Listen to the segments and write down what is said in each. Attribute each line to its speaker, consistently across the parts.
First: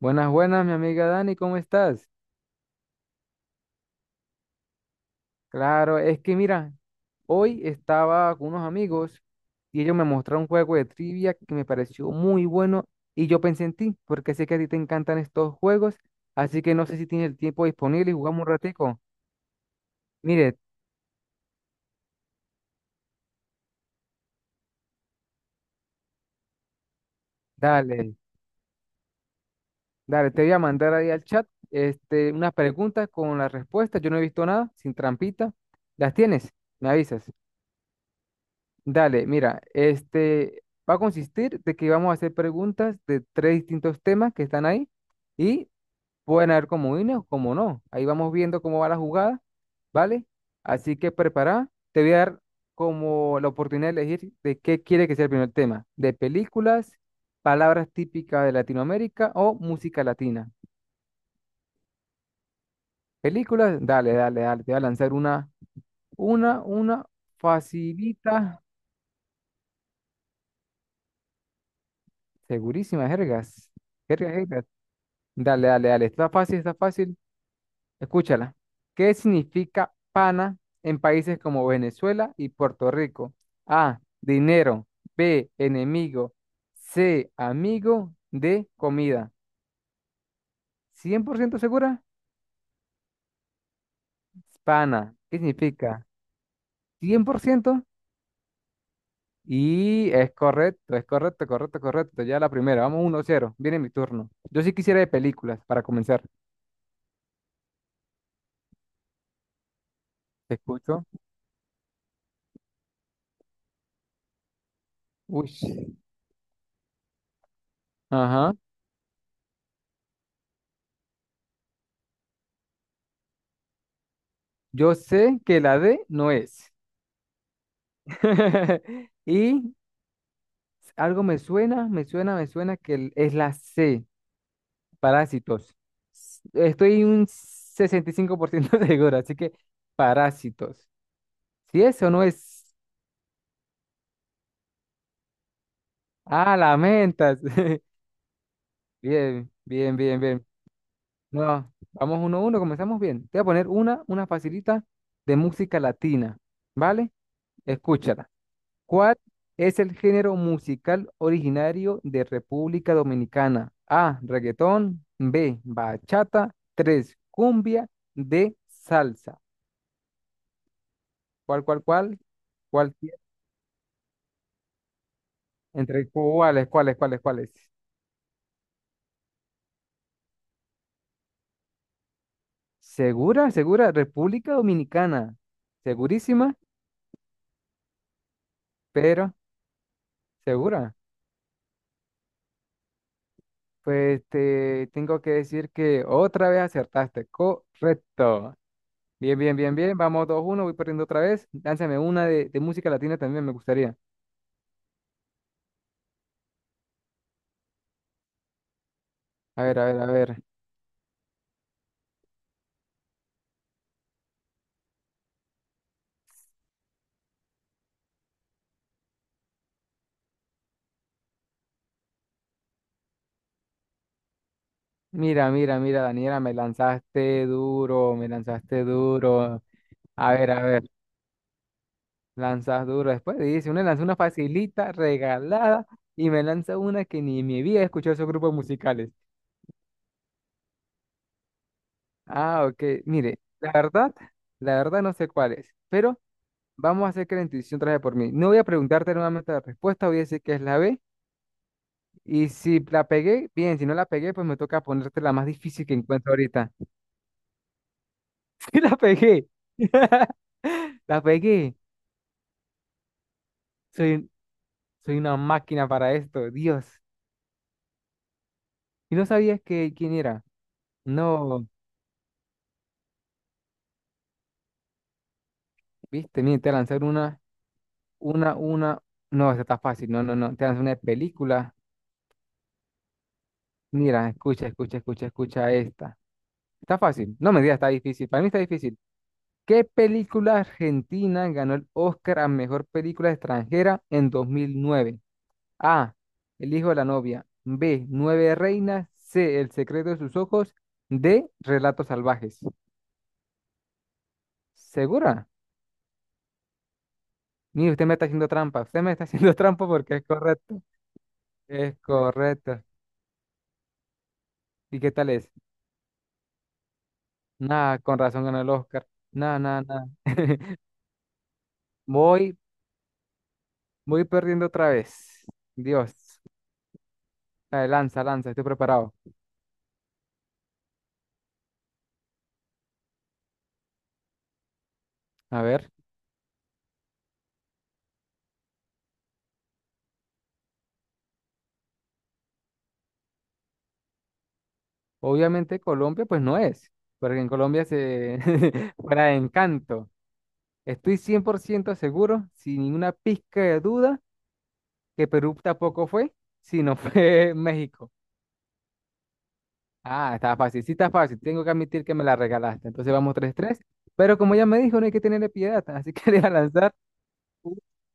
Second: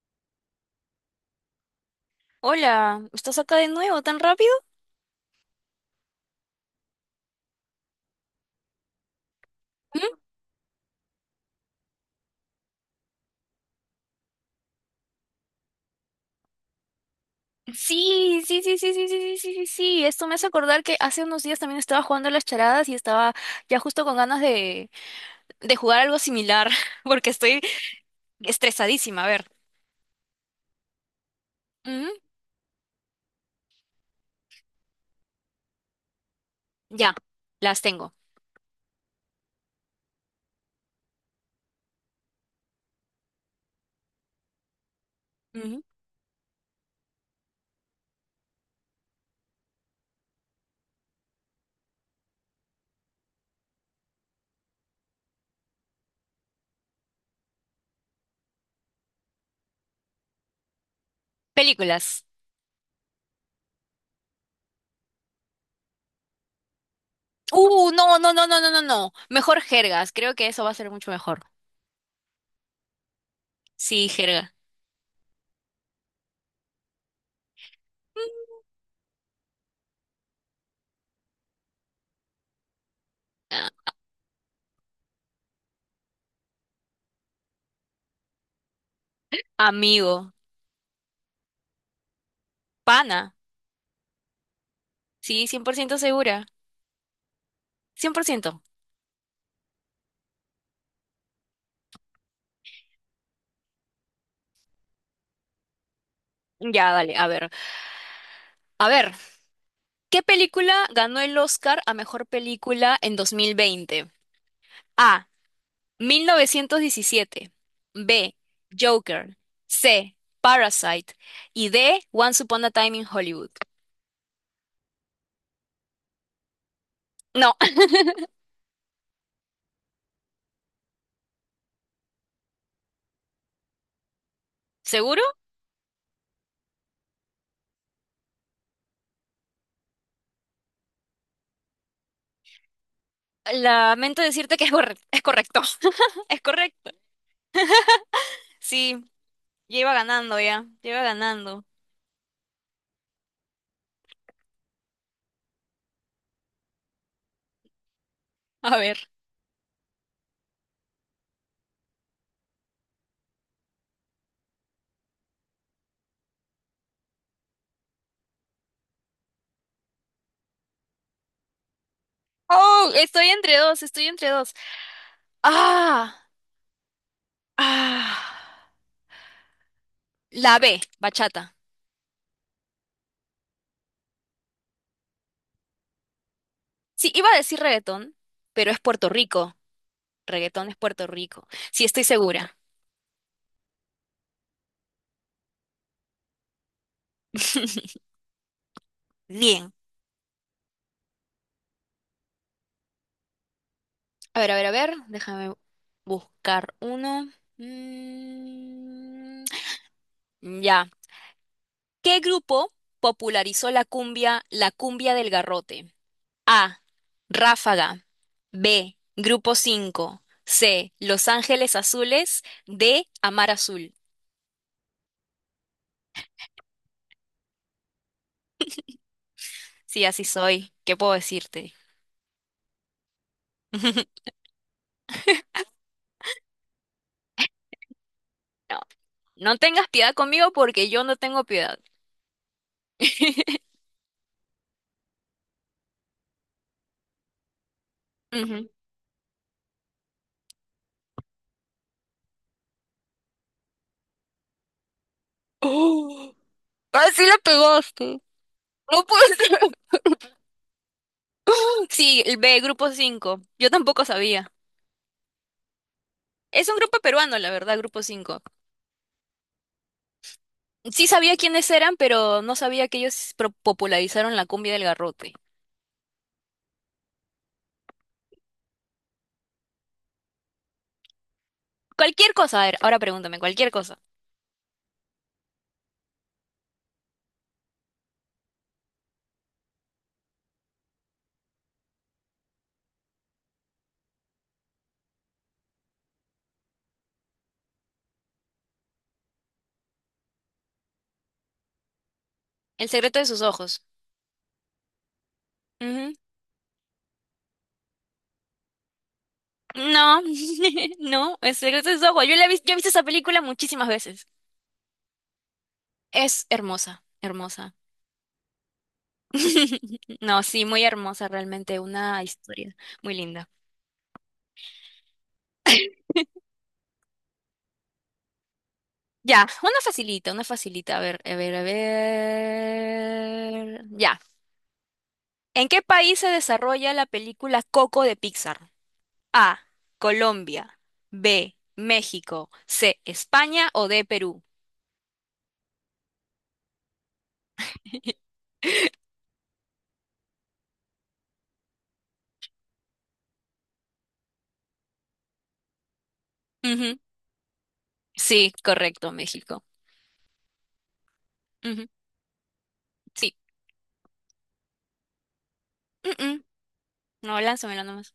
Speaker 1: Buenas, buenas, mi amiga Dani, ¿cómo estás?
Speaker 2: Hola, ¿estás acá de nuevo tan rápido?
Speaker 1: Claro, es que mira, hoy estaba con unos amigos y ellos
Speaker 2: ¿Mm?
Speaker 1: me mostraron un juego de trivia que me pareció muy bueno y yo pensé en ti, porque sé que a ti te encantan estos juegos, así que no sé si tienes el tiempo disponible y
Speaker 2: Sí,
Speaker 1: jugamos un
Speaker 2: sí, sí, sí,
Speaker 1: ratico.
Speaker 2: sí, sí, sí, sí, sí, sí. Esto me hace
Speaker 1: Mire,
Speaker 2: acordar que hace unos días también estaba jugando a las charadas y estaba ya justo con ganas de jugar algo similar, porque estoy
Speaker 1: dale,
Speaker 2: estresadísima. A ver.
Speaker 1: te voy a mandar ahí al chat
Speaker 2: Ujú,
Speaker 1: este, unas preguntas con las respuestas, yo no he visto nada, sin trampita. ¿Las tienes? Me
Speaker 2: ya,
Speaker 1: avisas.
Speaker 2: las tengo.
Speaker 1: Dale, mira, este va a consistir de que vamos a hacer preguntas de tres distintos temas que están ahí y
Speaker 2: Ujú.
Speaker 1: pueden haber comodines o como no. Ahí vamos viendo cómo va la jugada, ¿vale? Así que prepara, te voy a dar como la oportunidad de elegir de qué quiere que sea el primer tema, de películas, palabras típicas de Latinoamérica o música latina.
Speaker 2: Películas.
Speaker 1: Películas, dale, dale, te voy a lanzar una, una
Speaker 2: No, no, no, no,
Speaker 1: facilita,
Speaker 2: no, no, no. Mejor jergas. Creo que eso va a ser mucho mejor.
Speaker 1: segurísima, jergas.
Speaker 2: Sí, jerga.
Speaker 1: Dale, dale, dale. Está fácil, está fácil. Escúchala. ¿Qué significa pana en países como Venezuela y Puerto Rico?
Speaker 2: Ah,
Speaker 1: A, dinero. B, enemigo. C, amigo. D, comida.
Speaker 2: Amigo.
Speaker 1: ¿Cien por ciento segura?
Speaker 2: Pana.
Speaker 1: Pana. ¿Qué
Speaker 2: Sí, 100%
Speaker 1: significa?
Speaker 2: segura.
Speaker 1: 100%.
Speaker 2: 100%.
Speaker 1: Y es correcto, correcto, correcto. Ya la primera. Vamos uno cero. Viene mi turno. Yo sí quisiera de películas para comenzar.
Speaker 2: Ya, dale, a ver. A ver. ¿Qué
Speaker 1: Te
Speaker 2: película
Speaker 1: escucho.
Speaker 2: ganó el Oscar a mejor película en 2020? A,
Speaker 1: Uy.
Speaker 2: 1917. B,
Speaker 1: Ajá.
Speaker 2: Joker. C, Parasite. Y D, Once Upon a Time in Hollywood.
Speaker 1: Yo sé que la D no es.
Speaker 2: No.
Speaker 1: Y algo me suena, me suena que es la C,
Speaker 2: ¿Seguro?
Speaker 1: parásitos. Estoy un 65% seguro, así que parásitos. Si eso no es...
Speaker 2: Lamento decirte que es correcto. Es correcto. Es
Speaker 1: Ah,
Speaker 2: correcto.
Speaker 1: lamentas.
Speaker 2: Sí,
Speaker 1: Bien,
Speaker 2: ya iba
Speaker 1: bien, bien,
Speaker 2: ganando
Speaker 1: bien.
Speaker 2: ya. Ya iba ganando.
Speaker 1: No, vamos uno a uno, comenzamos bien. Te voy a poner una, facilita de música latina, ¿vale? Escúchala.
Speaker 2: A ver.
Speaker 1: ¿Cuál es el género musical originario de República Dominicana? A, reggaetón. B, bachata. Tres, cumbia. D, salsa. ¿Cuál, cuál?
Speaker 2: Oh,
Speaker 1: ¿Cuál?
Speaker 2: estoy entre dos, estoy entre dos.
Speaker 1: ¿Entre
Speaker 2: Ah,
Speaker 1: cuáles, cuáles?
Speaker 2: ah. La B, bachata.
Speaker 1: ¿Segura, segura? República Dominicana. ¿Segurísima?
Speaker 2: Sí, iba a decir reggaetón, pero es Puerto
Speaker 1: Pero,
Speaker 2: Rico. Reggaetón es
Speaker 1: ¿segura?
Speaker 2: Puerto Rico. Sí, estoy segura.
Speaker 1: Pues te tengo que decir que otra vez acertaste. Correcto. Bien, bien,
Speaker 2: Bien.
Speaker 1: bien, bien. Vamos 2 uno, voy perdiendo otra vez. Lánzame una de música latina también, me gustaría.
Speaker 2: A ver, a ver, a ver. Déjame buscar uno. Mm,
Speaker 1: A ver, a ver, a ver.
Speaker 2: ya. ¿Qué grupo popularizó la cumbia del garrote? A, Ráfaga. B, Grupo 5. C, Los Ángeles Azules. D, Amar Azul.
Speaker 1: Mira, Daniela, me lanzaste duro, me lanzaste duro.
Speaker 2: Sí, así
Speaker 1: A
Speaker 2: soy.
Speaker 1: ver,
Speaker 2: ¿Qué puedo decirte?
Speaker 1: lanzas duro. Después dice, una lanza una facilita, regalada, y me lanza una que ni me había escuchado esos grupos
Speaker 2: No,
Speaker 1: musicales.
Speaker 2: no tengas piedad conmigo porque yo no tengo piedad.
Speaker 1: Ah, ok. Mire, la verdad, no sé cuál es, pero vamos a hacer que la intuición traje por mí. No voy a
Speaker 2: Ujú.
Speaker 1: preguntarte nuevamente la respuesta, voy a decir que es la B. Y si la pegué, bien, si no la pegué, pues me toca ponerte la más difícil que encuentro
Speaker 2: Oh.
Speaker 1: ahorita.
Speaker 2: Ah, sí la pegaste.
Speaker 1: Sí, la
Speaker 2: No puede
Speaker 1: pegué.
Speaker 2: ser.
Speaker 1: La pegué.
Speaker 2: Sí, el B, Grupo 5. Yo tampoco
Speaker 1: Soy, un-
Speaker 2: sabía.
Speaker 1: soy una máquina para esto,
Speaker 2: Es un
Speaker 1: Dios.
Speaker 2: grupo peruano, la verdad, Grupo 5.
Speaker 1: Y no sabías que quién era.
Speaker 2: Sí sabía
Speaker 1: No,
Speaker 2: quiénes eran, pero no sabía que ellos popularizaron la cumbia del garrote.
Speaker 1: viste, mira, te lanzar una, una. No, esta está fácil. No, no, no. Te lanzo una de película.
Speaker 2: Cualquier cosa, a ver, ahora pregúntame, cualquier cosa.
Speaker 1: Mira, escucha, esta. Está fácil. No me digas, está difícil. Para mí está difícil. ¿Qué película argentina ganó el Oscar a mejor película extranjera en 2009? A. El hijo de la novia. B. Nueve reinas. C. El secreto de sus ojos. D. Relatos salvajes.
Speaker 2: El secreto de sus ojos.
Speaker 1: ¿Segura?
Speaker 2: Ujú.
Speaker 1: Mire, usted me está haciendo trampa. Usted me está haciendo trampa porque
Speaker 2: No,
Speaker 1: es correcto.
Speaker 2: no, el secreto de
Speaker 1: Es
Speaker 2: sus ojos. Yo la he visto, yo he
Speaker 1: correcto.
Speaker 2: visto esa película muchísimas veces.
Speaker 1: ¿Y qué tal es?
Speaker 2: Es hermosa, hermosa.
Speaker 1: Nada, con razón ganó el Oscar. Nada, nada, nada.
Speaker 2: No, sí, muy hermosa realmente, una
Speaker 1: Voy,
Speaker 2: historia muy linda.
Speaker 1: perdiendo otra vez. Dios. Dale, lanza, lanza, estoy preparado.
Speaker 2: Ya, una facilita, una facilita. A ver, a ver, a ver. Ya.
Speaker 1: A
Speaker 2: ¿En qué
Speaker 1: ver,
Speaker 2: país se desarrolla la película Coco de Pixar? A, Colombia. B, México. C, España. O D, Perú.
Speaker 1: obviamente Colombia pues no es, porque en Colombia se fuera de encanto. Estoy 100% seguro, sin ninguna pizca de duda, que Perú tampoco fue, sino
Speaker 2: Ujú.
Speaker 1: fue México.
Speaker 2: Sí, correcto, México.
Speaker 1: Ah, está fácil, sí está fácil. Tengo que
Speaker 2: Ujú.
Speaker 1: admitir que me la regalaste. Entonces
Speaker 2: Sí.
Speaker 1: vamos tres tres. Pero como ya me dijo, no hay que tenerle piedad.
Speaker 2: Mm,
Speaker 1: Así que le
Speaker 2: mm.
Speaker 1: voy a lanzar
Speaker 2: No,
Speaker 1: u-
Speaker 2: lánzamelo nomás.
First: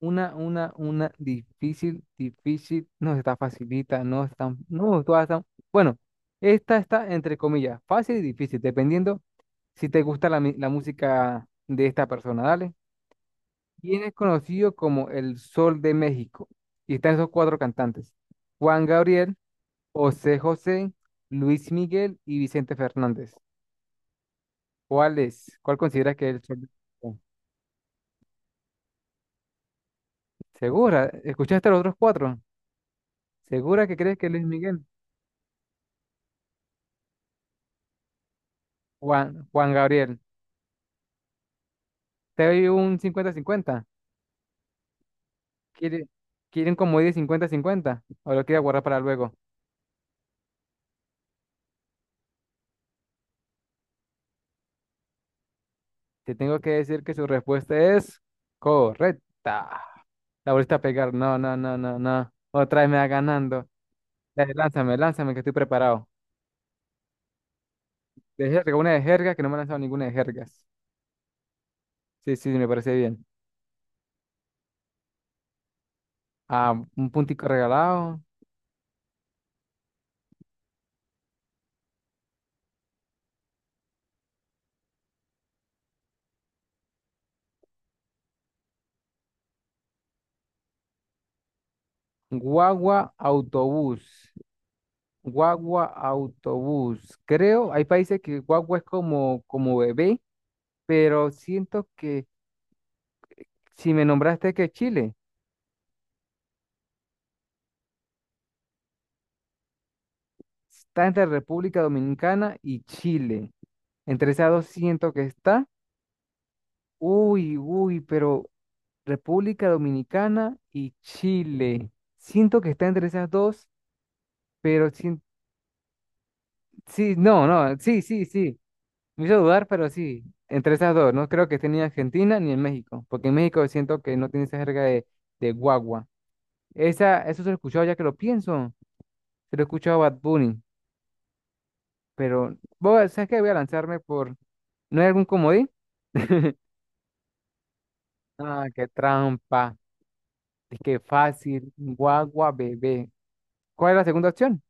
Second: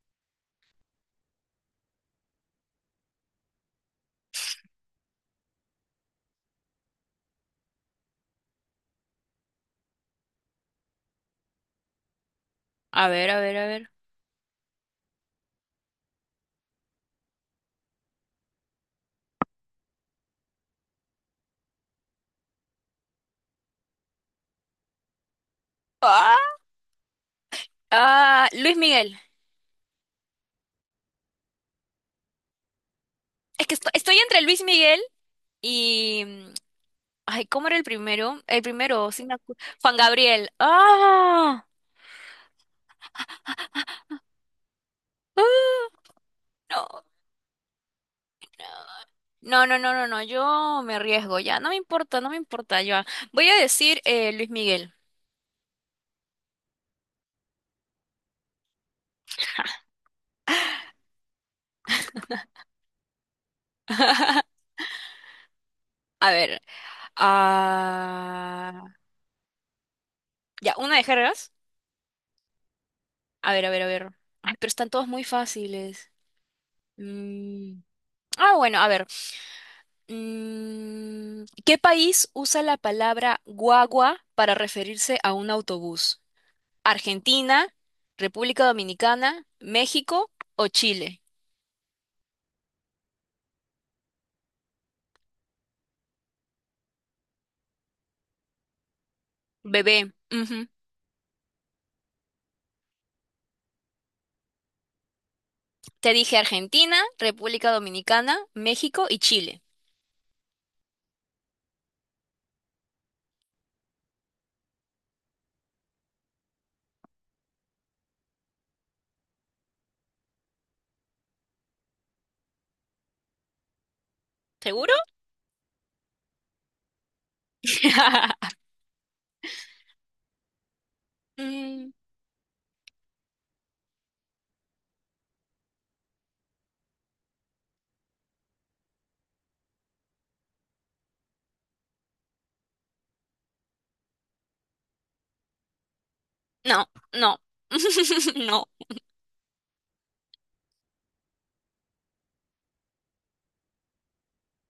Speaker 1: una, una difícil, difícil. No está facilita, no es tan, no, todas están. Bueno, esta está entre comillas, fácil y difícil, dependiendo si te gusta la, la música de esta persona. Dale,
Speaker 2: A ver, a ver, a ver.
Speaker 1: bien es conocido como el Sol de México. Y están esos cuatro cantantes. Juan Gabriel, José José, Luis Miguel y Vicente Fernández. ¿Cuál es? ¿Cuál consideras que es el
Speaker 2: Ah,
Speaker 1: Sol de México?
Speaker 2: Luis Miguel.
Speaker 1: ¿Segura? ¿Escuchaste a los otros cuatro?
Speaker 2: Es que
Speaker 1: ¿Segura que
Speaker 2: estoy
Speaker 1: crees que es
Speaker 2: entre
Speaker 1: Luis
Speaker 2: Luis
Speaker 1: Miguel?
Speaker 2: Miguel y... ay, ¿cómo era el primero? El primero, sí me
Speaker 1: Juan
Speaker 2: Juan
Speaker 1: Gabriel.
Speaker 2: Gabriel. ¡Ah!
Speaker 1: ¿Te doy un cincuenta-cincuenta?
Speaker 2: No,
Speaker 1: ¿Quiere- Quieren como 10 cincuenta-cincuenta? ¿O lo quiere guardar para luego?
Speaker 2: no, no, no, no, no, yo me arriesgo ya, no me importa, no me importa. Yo voy a decir Luis Miguel.
Speaker 1: Te tengo que decir que su respuesta es correcta. La volviste a pegar. No, no, no, no, no. Otra vez me va ganando. Dale, lánzame, lánzame, que estoy preparado.
Speaker 2: A ver,
Speaker 1: De jerga,
Speaker 2: ah,
Speaker 1: una de jerga, que no me ha lanzado ninguna de jergas.
Speaker 2: ya, una de jergas.
Speaker 1: Sí, sí, me parece bien.
Speaker 2: A ver, a ver, a ver. Ay, pero están todos muy fáciles.
Speaker 1: Ah, un puntico
Speaker 2: Mm,
Speaker 1: regalado.
Speaker 2: Ah, bueno, a ver. ¿Qué país usa la palabra guagua para referirse a un autobús? ¿Argentina, República Dominicana, México o Chile?
Speaker 1: Guagua, autobús. Guagua, autobús. Creo, hay países que guagua es como,
Speaker 2: Bebé.
Speaker 1: bebé, pero siento que si me nombraste que Chile,
Speaker 2: Te dije Argentina, República Dominicana, México y Chile.
Speaker 1: está entre República Dominicana y Chile. Entre esas dos siento que está. Uy, uy, pero República Dominicana y Chile. Siento que está entre esas dos, pero
Speaker 2: ¿Seguro?
Speaker 1: sí, sí, no, no, sí, sí, sí. Me hizo dudar, pero sí, entre esas dos. No creo que esté ni en
Speaker 2: Mm,
Speaker 1: Argentina ni en México, porque en México siento que no tiene esa jerga de guagua. Esa, eso se lo he escuchado ya que lo pienso. Se lo he escuchado a Bad Bunny, pero ¿sabes qué? Voy a lanzarme por... ¿No hay algún comodín?
Speaker 2: no, no, no.
Speaker 1: Ah, qué trampa. Es que fácil. Guagua, bebé. ¿Cuál es la segunda opción?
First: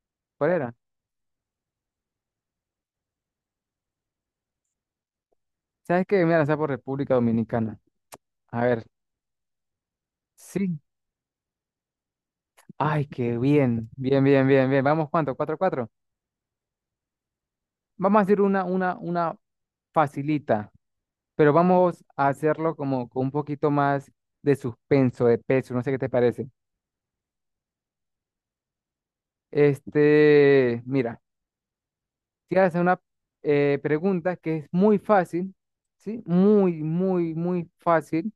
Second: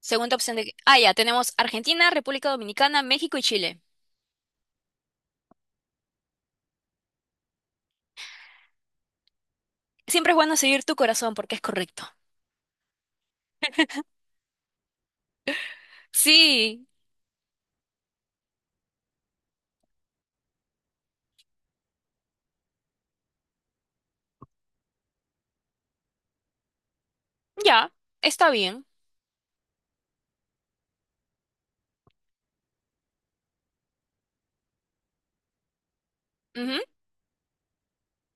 Speaker 2: Segunda
Speaker 1: ¿Cuál
Speaker 2: opción de...
Speaker 1: era?
Speaker 2: Ah, ya, tenemos Argentina, República Dominicana, México y Chile.
Speaker 1: ¿Sabes qué? Me voy a lanzar por República Dominicana. A ver,
Speaker 2: Siempre es bueno
Speaker 1: sí.
Speaker 2: seguir tu corazón porque es correcto.
Speaker 1: Ay, qué bien. Bien, bien, bien, bien. Vamos, ¿cuánto? ¿Cuatro, cuatro?
Speaker 2: Sí,
Speaker 1: Vamos a hacer una, una facilita, pero vamos a hacerlo como con un poquito más de suspenso, de peso. No sé qué te parece.
Speaker 2: ya, está bien.
Speaker 1: Este, mira, te voy a hacer una pregunta que es muy fácil, ¿sí? Muy, muy, muy fácil.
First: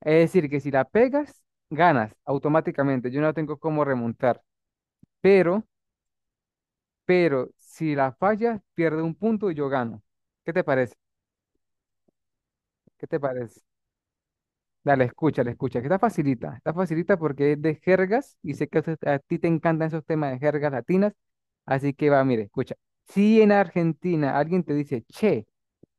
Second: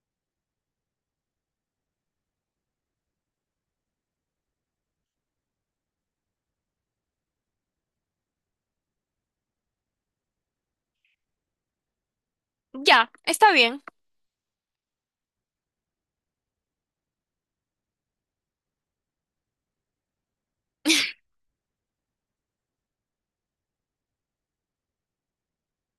Speaker 1: Es decir, que si la pegas, ganas automáticamente. Yo no tengo cómo remontar, pero si la fallas, pierde un punto y yo gano. ¿Qué te parece?
Speaker 2: Ujú,
Speaker 1: ¿Qué
Speaker 2: ya,
Speaker 1: te
Speaker 2: está
Speaker 1: parece?
Speaker 2: bien.
Speaker 1: Dale, escucha, le escucha. Que está facilita porque es de jergas y sé que a a ti te encantan esos temas de jergas latinas. Así que va, mire, escucha. Si en Argentina alguien te dice, che,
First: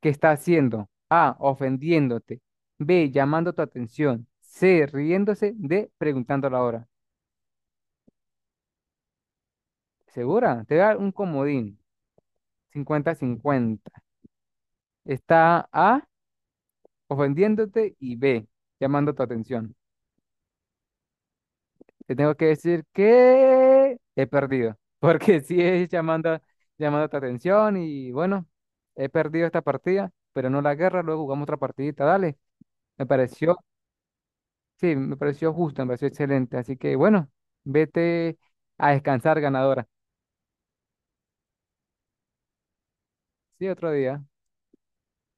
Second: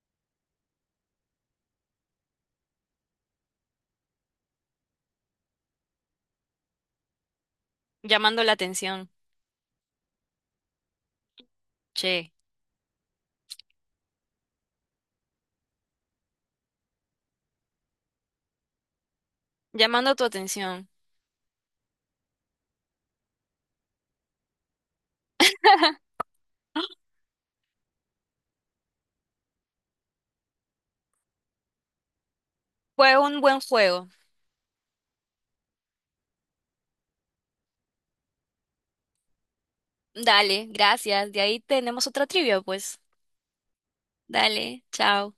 Speaker 1: ¿qué está haciendo? A, ofendiéndote. B, llamando tu atención. C, riéndose. D, preguntando la hora.
Speaker 2: Llamando la atención.
Speaker 1: ¿Segura? Te da un comodín.
Speaker 2: Che,
Speaker 1: Cincuenta cincuenta. Está A, ofendiéndote y B, llamando tu atención.
Speaker 2: llamando tu atención.
Speaker 1: Te tengo que decir que he perdido, porque sí es llamando, llamando tu atención y bueno, he perdido esta partida, pero no la guerra, luego jugamos otra partidita, dale. Me
Speaker 2: Fue un
Speaker 1: pareció,
Speaker 2: buen juego.
Speaker 1: sí, me pareció justo, me pareció excelente, así que bueno, vete a descansar, ganadora.
Speaker 2: Dale, gracias. De ahí tenemos otra trivia, pues.
Speaker 1: Sí, otro día.
Speaker 2: Dale, chao.